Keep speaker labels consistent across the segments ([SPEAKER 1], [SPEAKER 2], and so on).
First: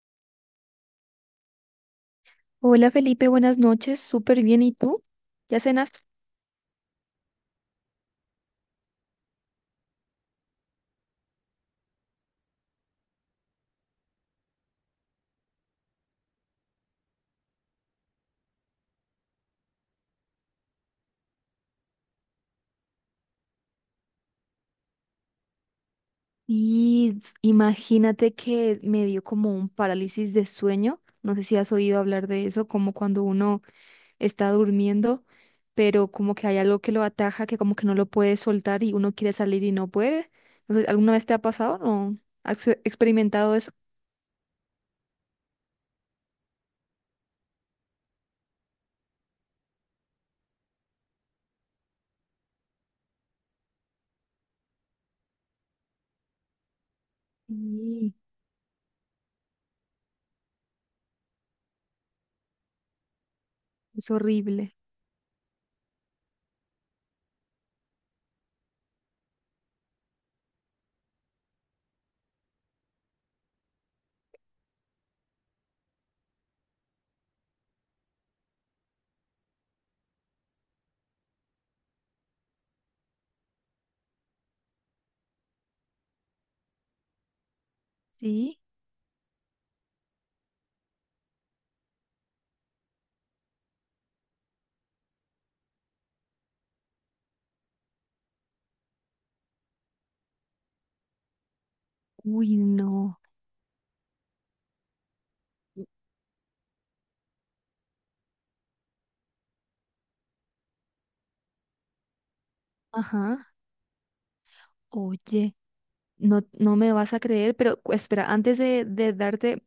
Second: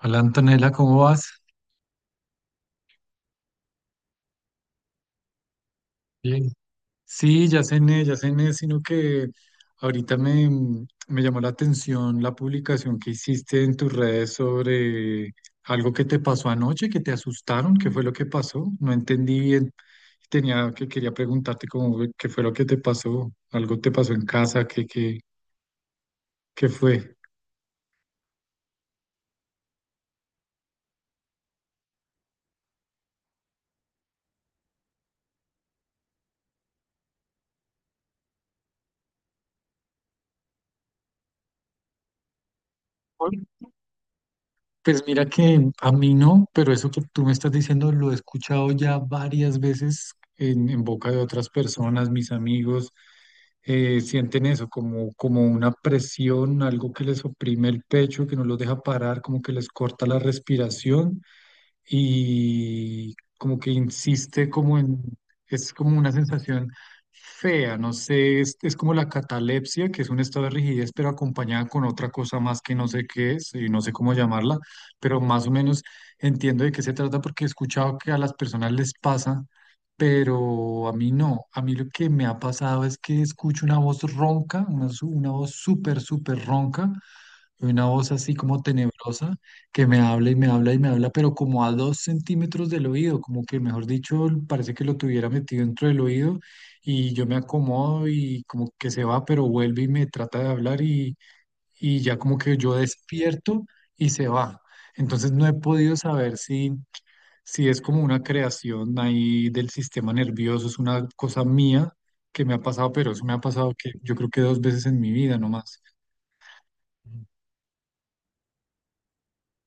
[SPEAKER 1] Hola Antonella, ¿cómo vas?
[SPEAKER 2] Hola Felipe, buenas noches, súper bien. ¿Y tú? ¿Ya cenas?
[SPEAKER 1] Bien. Sí, ya cené, sino que ahorita me, me llamó la atención la publicación que hiciste en tus redes sobre algo que te pasó anoche, que te asustaron. ¿Qué fue lo que pasó? No entendí bien. Tenía que quería preguntarte qué fue lo que te pasó, algo te pasó en casa, qué fue.
[SPEAKER 2] Y imagínate que me dio como un parálisis de sueño. No sé si has oído hablar de eso, como cuando uno está durmiendo, pero como que hay algo que lo ataja, que como que no lo puede soltar y uno quiere salir y no puede. No sé, ¿alguna vez te ha pasado? ¿No? ¿Has experimentado eso?
[SPEAKER 1] Pues mira que a mí no, pero eso que tú me estás diciendo lo he escuchado ya varias veces en boca de otras personas, mis amigos sienten eso como, como una presión, algo que les oprime el
[SPEAKER 2] Sí,
[SPEAKER 1] pecho, que no los deja parar, como que les corta la respiración y como que
[SPEAKER 2] es
[SPEAKER 1] insiste
[SPEAKER 2] horrible.
[SPEAKER 1] es como una sensación fea. No sé, es como la catalepsia, que es un estado de rigidez, pero acompañada con otra cosa más que no sé qué es y no sé cómo llamarla, pero más o menos entiendo de qué se trata porque he escuchado que a las personas les pasa, pero a mí no. A mí lo que me ha pasado es que escucho una voz ronca, una voz súper, súper ronca, una voz así
[SPEAKER 2] ¿Sí?
[SPEAKER 1] como tenebrosa, que me habla y me habla y me habla, pero como a dos centímetros del oído, como que, mejor dicho, parece que lo tuviera metido dentro del oído, y yo me acomodo y como que se va, pero vuelve y me trata de hablar, y ya como que
[SPEAKER 2] Uy,
[SPEAKER 1] yo
[SPEAKER 2] no.
[SPEAKER 1] despierto y se va. Entonces no he podido saber si es como una creación ahí del sistema nervioso, es una cosa mía que me ha pasado, pero eso me ha
[SPEAKER 2] Ajá.
[SPEAKER 1] pasado que yo creo que dos veces en mi vida
[SPEAKER 2] Oye.
[SPEAKER 1] nomás.
[SPEAKER 2] No, no me vas a creer, pero espera, antes de darte,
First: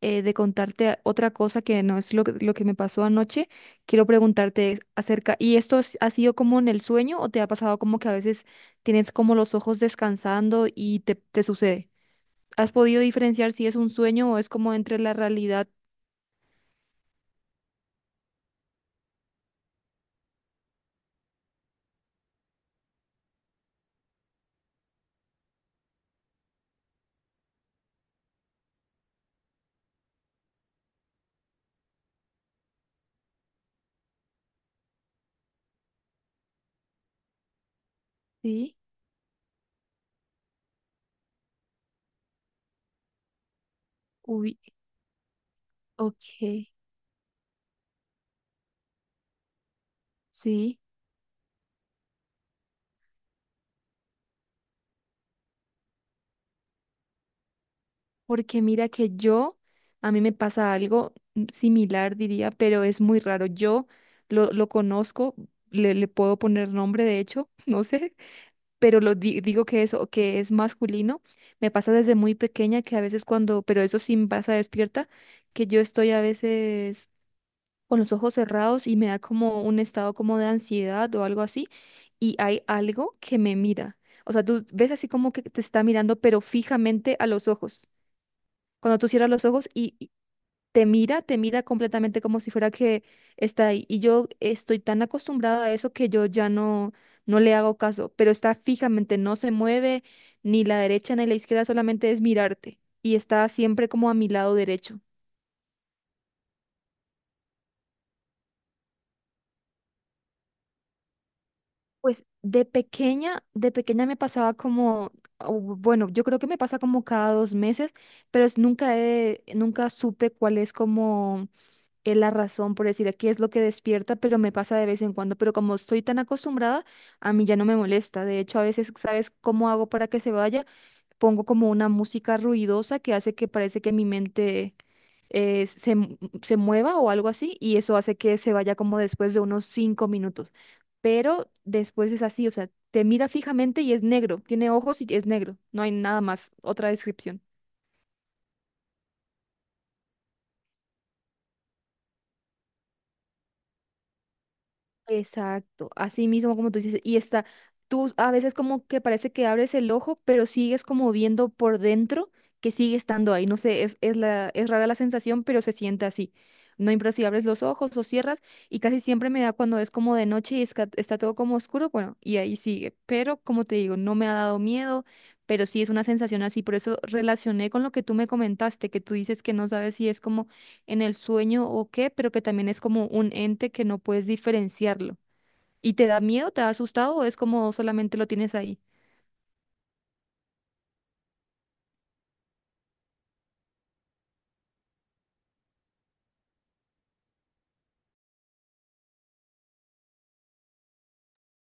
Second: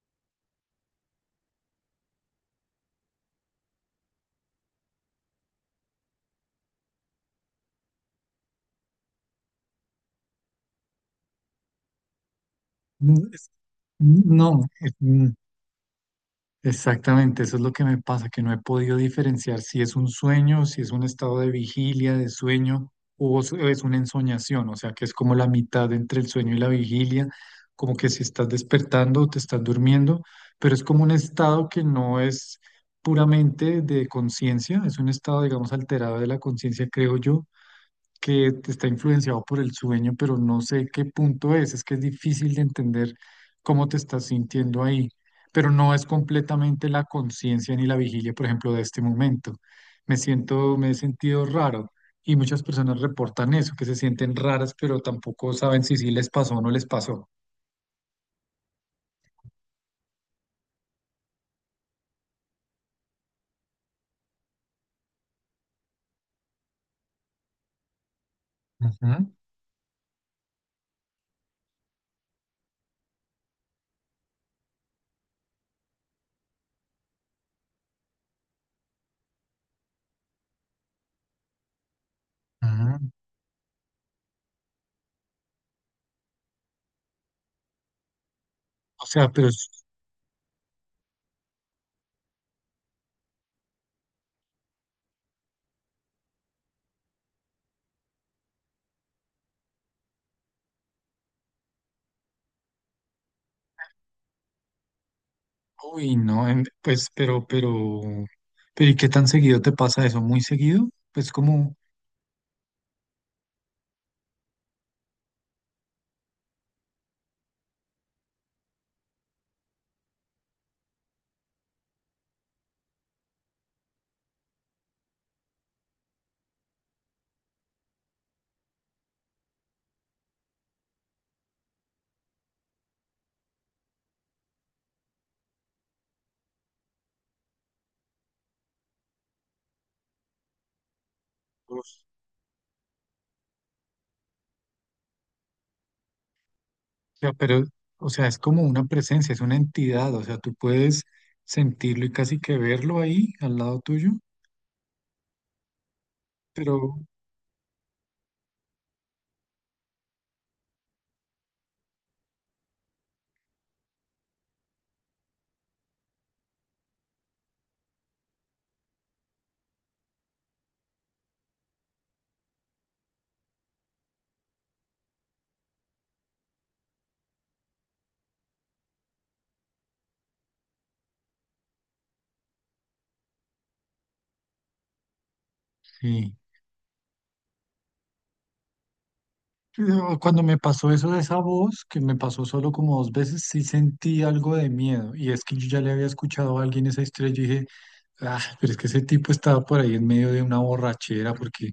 [SPEAKER 2] de contarte otra cosa que no es lo que me pasó anoche, quiero preguntarte acerca, ¿y esto ha sido como en el sueño o te ha pasado como que a veces tienes como los ojos descansando y te sucede? ¿Has podido
[SPEAKER 1] Mm, es-
[SPEAKER 2] diferenciar si es un sueño o es
[SPEAKER 1] No,
[SPEAKER 2] como
[SPEAKER 1] es-
[SPEAKER 2] entre la
[SPEAKER 1] mm,
[SPEAKER 2] realidad?
[SPEAKER 1] Exactamente, eso es lo que me pasa, que no he podido diferenciar si es un sueño, si es un estado de vigilia, de sueño, o es una ensoñación. O sea, que es como la mitad entre el sueño y la vigilia, como que si estás despertando o te estás durmiendo, pero es como un estado que no es puramente de conciencia, es un estado, digamos, alterado de la conciencia, creo yo, que
[SPEAKER 2] Sí,
[SPEAKER 1] está influenciado por el sueño, pero no sé qué punto es que es difícil de entender cómo te estás
[SPEAKER 2] uy,
[SPEAKER 1] sintiendo ahí, pero no es
[SPEAKER 2] ok,
[SPEAKER 1] completamente la conciencia ni la vigilia, por ejemplo, de este momento. Me siento,
[SPEAKER 2] sí.
[SPEAKER 1] me he sentido raro, y muchas personas reportan eso, que se sienten raras, pero tampoco saben si sí les pasó o no les pasó.
[SPEAKER 2] Porque mira que yo, a mí me pasa algo similar, diría, pero es muy raro. Yo lo conozco, le puedo poner nombre, de hecho, no sé, pero lo
[SPEAKER 1] Ujú,
[SPEAKER 2] digo que eso, que es masculino. Me pasa desde muy pequeña que a veces cuando, pero eso sí me pasa despierta, que yo estoy a veces con los ojos cerrados y me da como un estado como de ansiedad o algo así, y hay
[SPEAKER 1] ujú.
[SPEAKER 2] algo que me mira. O sea, tú ves así como que te está mirando, pero fijamente a los ojos. Cuando
[SPEAKER 1] O
[SPEAKER 2] tú
[SPEAKER 1] sea,
[SPEAKER 2] cierras los ojos y te mira completamente como si fuera que está ahí. Y yo estoy tan acostumbrada a eso que yo ya no, no le hago caso, pero está fijamente, no se mueve ni la derecha ni la izquierda, solamente es mirarte. Y está siempre como a mi lado derecho.
[SPEAKER 1] uy, no, ¿y qué tan seguido te pasa eso? ¿Muy seguido? Pues como...
[SPEAKER 2] Pues de pequeña me pasaba como, o bueno, yo creo que me pasa como cada 2 meses, pero nunca nunca supe cuál es como es la razón por decir aquí es lo que despierta, pero me pasa de vez en cuando, pero como estoy tan acostumbrada, a mí ya no me molesta. De hecho, a veces, ¿sabes cómo hago para que se vaya? Pongo como una música ruidosa que hace que parece que mi mente se mueva o algo así, y eso hace que se vaya como después de unos 5 minutos. Pero después es así, o sea, te mira fijamente y es negro, tiene ojos y es negro, no hay nada más, otra
[SPEAKER 1] sea,
[SPEAKER 2] descripción.
[SPEAKER 1] pero, o sea, es como una presencia, es una entidad, o sea, tú puedes sentirlo y casi que verlo ahí al lado tuyo,
[SPEAKER 2] Exacto, así mismo como tú
[SPEAKER 1] pero
[SPEAKER 2] dices, y está, tú a veces como que parece que abres el ojo, pero sigues como viendo por dentro que sigue estando ahí, no sé, es rara la sensación, pero se siente así. No importa si abres los ojos o cierras, y casi siempre me da cuando es como de noche y está todo como oscuro, bueno, y ahí sigue, pero como te digo, no me ha dado miedo, pero sí es una sensación así, por eso relacioné con lo que tú me comentaste, que tú dices que no sabes si es como en el sueño o qué, pero que también es como un ente que no puedes diferenciarlo. ¿Y te da
[SPEAKER 1] sí.
[SPEAKER 2] miedo, te da asustado o es como solamente lo tienes ahí?
[SPEAKER 1] Pero cuando me pasó eso de esa voz, que me pasó solo como dos veces, sí sentí algo de miedo. Y es que yo ya le había escuchado a alguien esa historia. Ah, pero es que ese tipo estaba por ahí en medio de una borrachera, porque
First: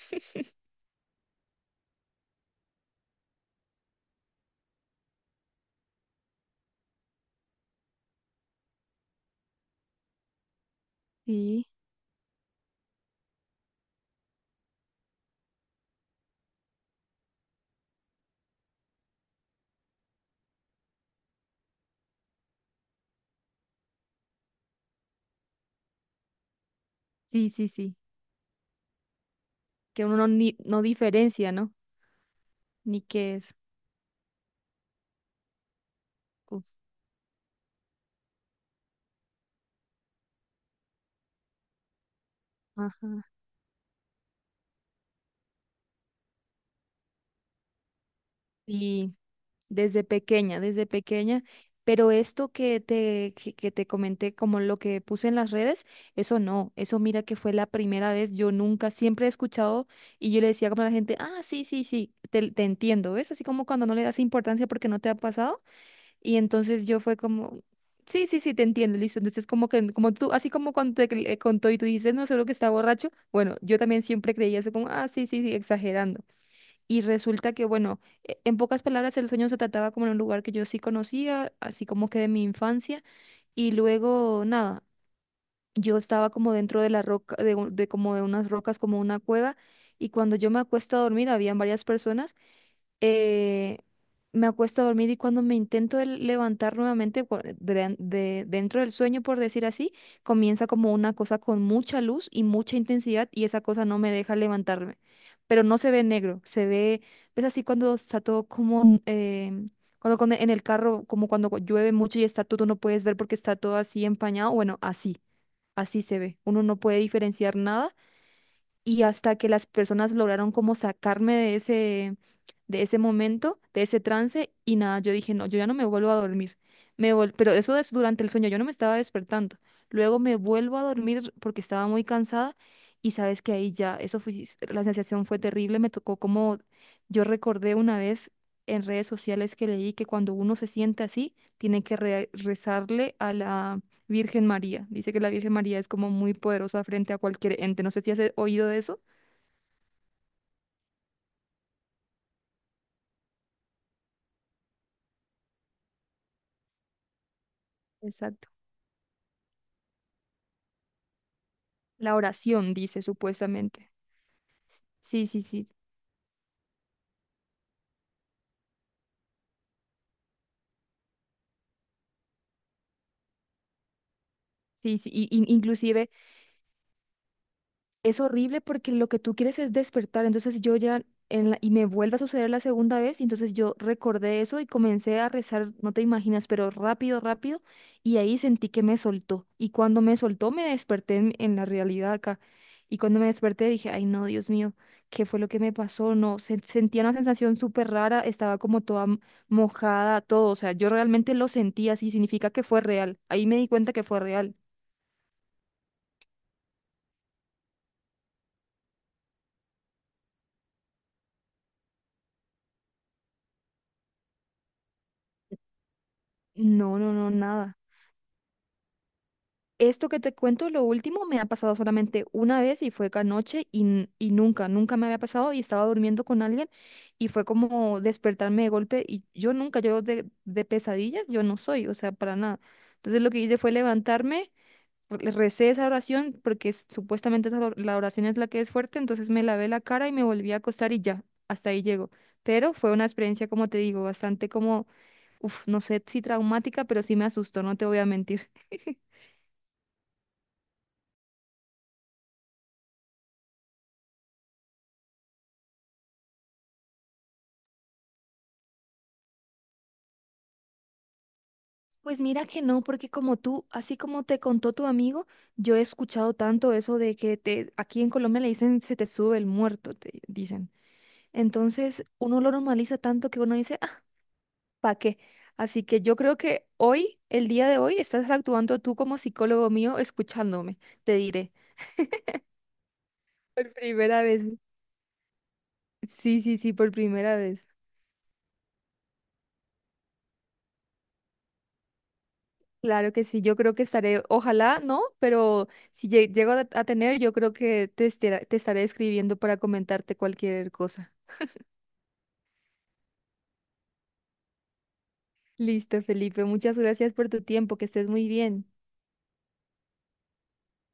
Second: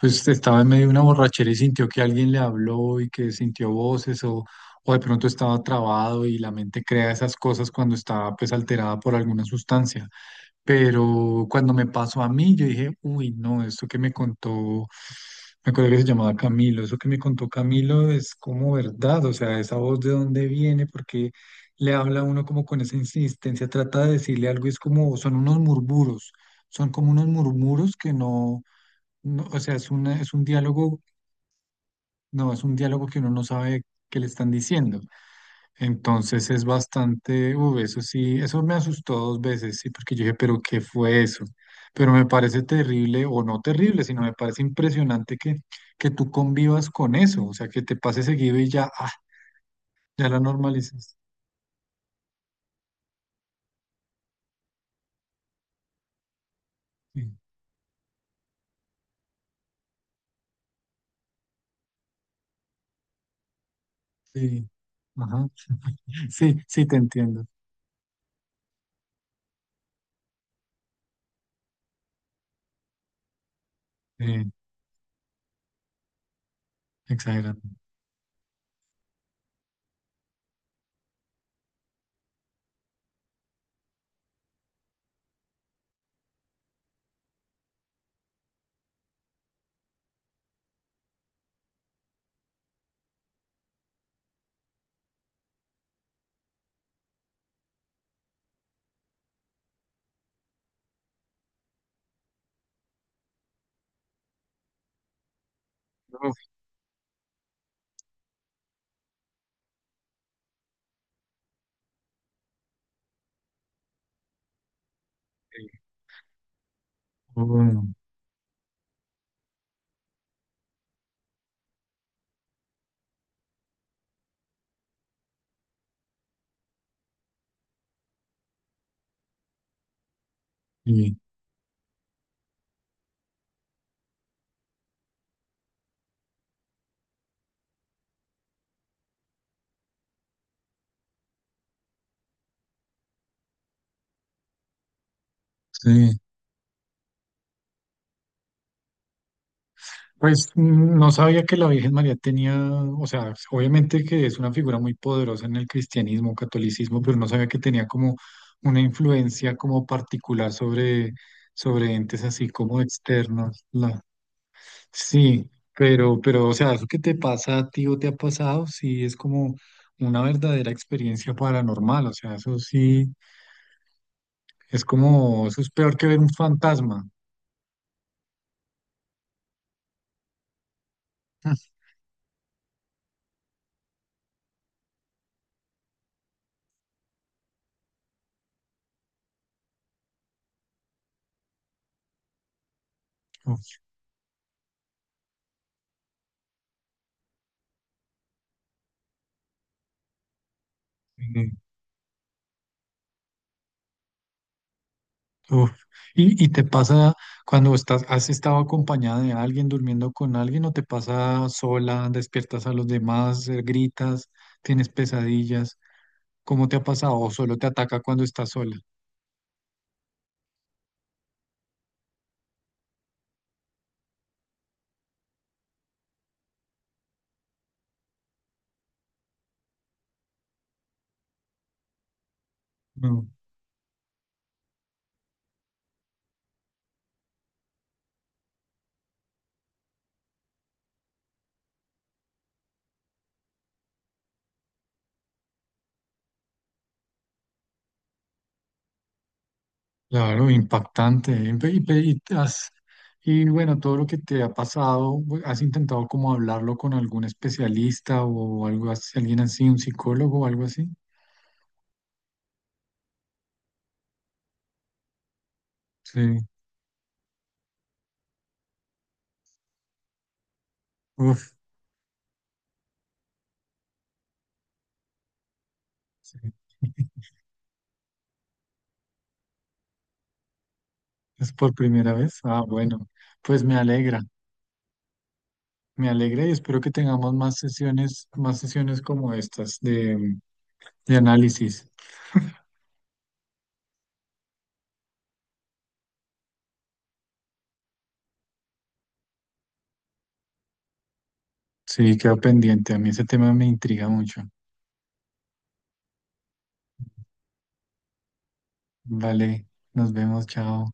[SPEAKER 1] pues estaba en medio de una borrachera y sintió que alguien le habló y que sintió o de pronto estaba trabado y la mente crea esas cosas cuando está pues alterada por alguna sustancia. Pero
[SPEAKER 2] Sí,
[SPEAKER 1] cuando me pasó a mí, yo dije, uy, no, esto que me contó, me acuerdo que se llamaba Camilo, eso que me contó Camilo es como verdad. O sea, esa voz, ¿de dónde viene? Porque le habla a uno como con esa insistencia, trata de decirle algo y es como, son unos murmuros, son como unos
[SPEAKER 2] sí, sí,
[SPEAKER 1] murmuros
[SPEAKER 2] sí.
[SPEAKER 1] que no, no, O sea,
[SPEAKER 2] Que uno no,
[SPEAKER 1] es un
[SPEAKER 2] ni, no
[SPEAKER 1] diálogo,
[SPEAKER 2] diferencia, ¿no?
[SPEAKER 1] no, es un
[SPEAKER 2] Ni
[SPEAKER 1] diálogo que uno
[SPEAKER 2] qué
[SPEAKER 1] no
[SPEAKER 2] es.
[SPEAKER 1] sabe qué le están diciendo. Entonces
[SPEAKER 2] Uf,
[SPEAKER 1] es bastante, uy, eso sí, eso me asustó dos veces, sí, porque yo dije, pero ¿qué fue eso? Pero me parece terrible,
[SPEAKER 2] ajá.
[SPEAKER 1] o no terrible, sino me parece impresionante que tú convivas con eso. O sea, que te pase seguido y ya, ah,
[SPEAKER 2] Y
[SPEAKER 1] ya la
[SPEAKER 2] desde
[SPEAKER 1] normalizas.
[SPEAKER 2] pequeña, pero esto que te comenté, como lo que puse en las redes, eso no, eso
[SPEAKER 1] Sí,
[SPEAKER 2] mira que fue la primera vez, yo nunca, siempre he escuchado y yo le decía como a la gente, ah, sí, sí, sí, te entiendo, ¿ves? Así como cuando no le das importancia
[SPEAKER 1] sí,
[SPEAKER 2] porque no te ha
[SPEAKER 1] ajá,
[SPEAKER 2] pasado y
[SPEAKER 1] sí, sí,
[SPEAKER 2] entonces
[SPEAKER 1] te
[SPEAKER 2] yo fue
[SPEAKER 1] entiendo.
[SPEAKER 2] como. Sí, sí, sí, te entiendo, listo. Entonces, como que, como tú, así como cuando te contó y tú dices, no, seguro que está borracho. Bueno, yo también siempre
[SPEAKER 1] Sí,
[SPEAKER 2] creía eso como, ah, sí, sí, sí, exagerando. Y resulta
[SPEAKER 1] exagerando.
[SPEAKER 2] que, bueno, en pocas palabras, el sueño se trataba como en un lugar que yo sí conocía, así como que de mi infancia. Y luego, nada, yo estaba como dentro de la roca, de como de unas rocas, como una cueva. Y cuando yo me acuesto a dormir, habían varias personas eh, me acuesto a dormir y cuando me intento levantar nuevamente dentro del sueño, por decir así, comienza como una cosa con mucha luz y mucha intensidad y esa cosa no me deja levantarme. Pero no se ve
[SPEAKER 1] Uf,
[SPEAKER 2] negro, ves así cuando está todo como, cuando en el carro, como cuando llueve mucho y está todo, no puedes ver porque está todo así empañado, bueno, así,
[SPEAKER 1] sí,
[SPEAKER 2] así se ve. Uno no puede diferenciar
[SPEAKER 1] oh,
[SPEAKER 2] nada y hasta que las personas lograron como sacarme de ese momento, de ese trance, y nada, yo dije, no, yo ya no me vuelvo a dormir. Pero eso es durante el sueño, yo no me estaba despertando. Luego me vuelvo a
[SPEAKER 1] sí,
[SPEAKER 2] dormir porque estaba muy cansada y sabes que ahí ya, eso fue, la sensación fue terrible, me tocó como, yo recordé una vez en redes sociales que leí que cuando uno se siente así, tiene que rezarle a la Virgen María. Dice que la Virgen María es como
[SPEAKER 1] sí.
[SPEAKER 2] muy poderosa frente a cualquier ente. No sé si has oído de eso.
[SPEAKER 1] Pues mm, no sabía que la Virgen María tenía, o sea, obviamente que es una figura muy poderosa en el cristianismo, catolicismo, pero no sabía que tenía como
[SPEAKER 2] Exacto.
[SPEAKER 1] una influencia como particular sobre, sobre
[SPEAKER 2] La
[SPEAKER 1] entes así
[SPEAKER 2] oración,
[SPEAKER 1] como
[SPEAKER 2] dice
[SPEAKER 1] externos.
[SPEAKER 2] supuestamente.
[SPEAKER 1] La,
[SPEAKER 2] Sí, sí,
[SPEAKER 1] sí,
[SPEAKER 2] sí.
[SPEAKER 1] pero, o sea, eso que te pasa a ti o te ha pasado, sí es como una verdadera experiencia paranormal. O sea, eso sí es
[SPEAKER 2] Sí, sí.
[SPEAKER 1] como, eso es peor que
[SPEAKER 2] Inclusive
[SPEAKER 1] ver un fantasma.
[SPEAKER 2] es horrible porque lo que tú quieres es despertar. Entonces yo ya, y me vuelve a suceder la segunda vez, y entonces yo recordé eso y comencé a rezar, no te imaginas, pero rápido, rápido, y ahí sentí que me soltó. Y cuando me soltó, me desperté en la realidad acá. Y cuando me desperté
[SPEAKER 1] Uf,
[SPEAKER 2] dije, ay no, Dios mío, ¿qué fue lo que me pasó? No, sentía una sensación súper rara, estaba como toda mojada, todo. O sea, yo realmente lo
[SPEAKER 1] sí.
[SPEAKER 2] sentí así, significa que fue real. Ahí me di cuenta que fue real.
[SPEAKER 1] Uf, ¿y, y te pasa cuando estás, has estado acompañada de alguien, durmiendo con alguien, o te pasa sola, despiertas a los demás, gritas, tienes pesadillas? ¿Cómo te ha
[SPEAKER 2] No, no,
[SPEAKER 1] pasado? ¿O
[SPEAKER 2] no,
[SPEAKER 1] solo te
[SPEAKER 2] nada.
[SPEAKER 1] ataca cuando estás sola?
[SPEAKER 2] Esto que te cuento, lo último, me ha pasado solamente una vez y fue anoche y, y nunca, nunca me había pasado y estaba durmiendo con alguien y fue como despertarme de golpe y yo nunca, yo de pesadillas, yo no soy, o sea, para nada. Entonces
[SPEAKER 1] No,
[SPEAKER 2] lo que hice fue levantarme, le recé esa oración porque supuestamente esa la oración es la que es fuerte, entonces me lavé la cara y me volví a acostar y ya, hasta ahí llego. Pero fue una experiencia, como te digo, bastante como, uff, no sé si traumática, pero sí me asustó, no te voy a mentir.
[SPEAKER 1] claro, impactante. Impe- Y, pe- y te has- y bueno, todo lo que te ha pasado, bu- ¿has intentado como hablarlo con algún especialista o algo así, alguien así, un psicólogo o algo así?
[SPEAKER 2] Pues mira que no, porque como tú, así como te contó tu amigo, yo he escuchado
[SPEAKER 1] Sí,
[SPEAKER 2] tanto eso de que aquí en Colombia le dicen se te sube el muerto, te dicen.
[SPEAKER 1] uf,
[SPEAKER 2] Entonces uno lo normaliza tanto que uno dice, ah, ¿pa' qué? Así que yo creo
[SPEAKER 1] sí.
[SPEAKER 2] que hoy, el día de hoy, estás actuando tú como psicólogo mío escuchándome, te
[SPEAKER 1] ¿Es
[SPEAKER 2] diré.
[SPEAKER 1] por primera vez? Ah, bueno, pues
[SPEAKER 2] Por
[SPEAKER 1] me alegra.
[SPEAKER 2] primera vez.
[SPEAKER 1] Me
[SPEAKER 2] Sí,
[SPEAKER 1] alegra y
[SPEAKER 2] sí, sí,
[SPEAKER 1] espero que
[SPEAKER 2] por
[SPEAKER 1] tengamos
[SPEAKER 2] primera vez.
[SPEAKER 1] más sesiones como estas de análisis.
[SPEAKER 2] Claro que sí, yo creo que estaré, ojalá no, pero si llego a tener, yo creo que te estaré escribiendo para comentarte cualquier cosa.
[SPEAKER 1] Sí, quedo pendiente. A mí ese tema me intriga mucho.
[SPEAKER 2] Listo, Felipe, muchas gracias por tu tiempo, que estés muy bien.
[SPEAKER 1] Vale, nos vemos, chao.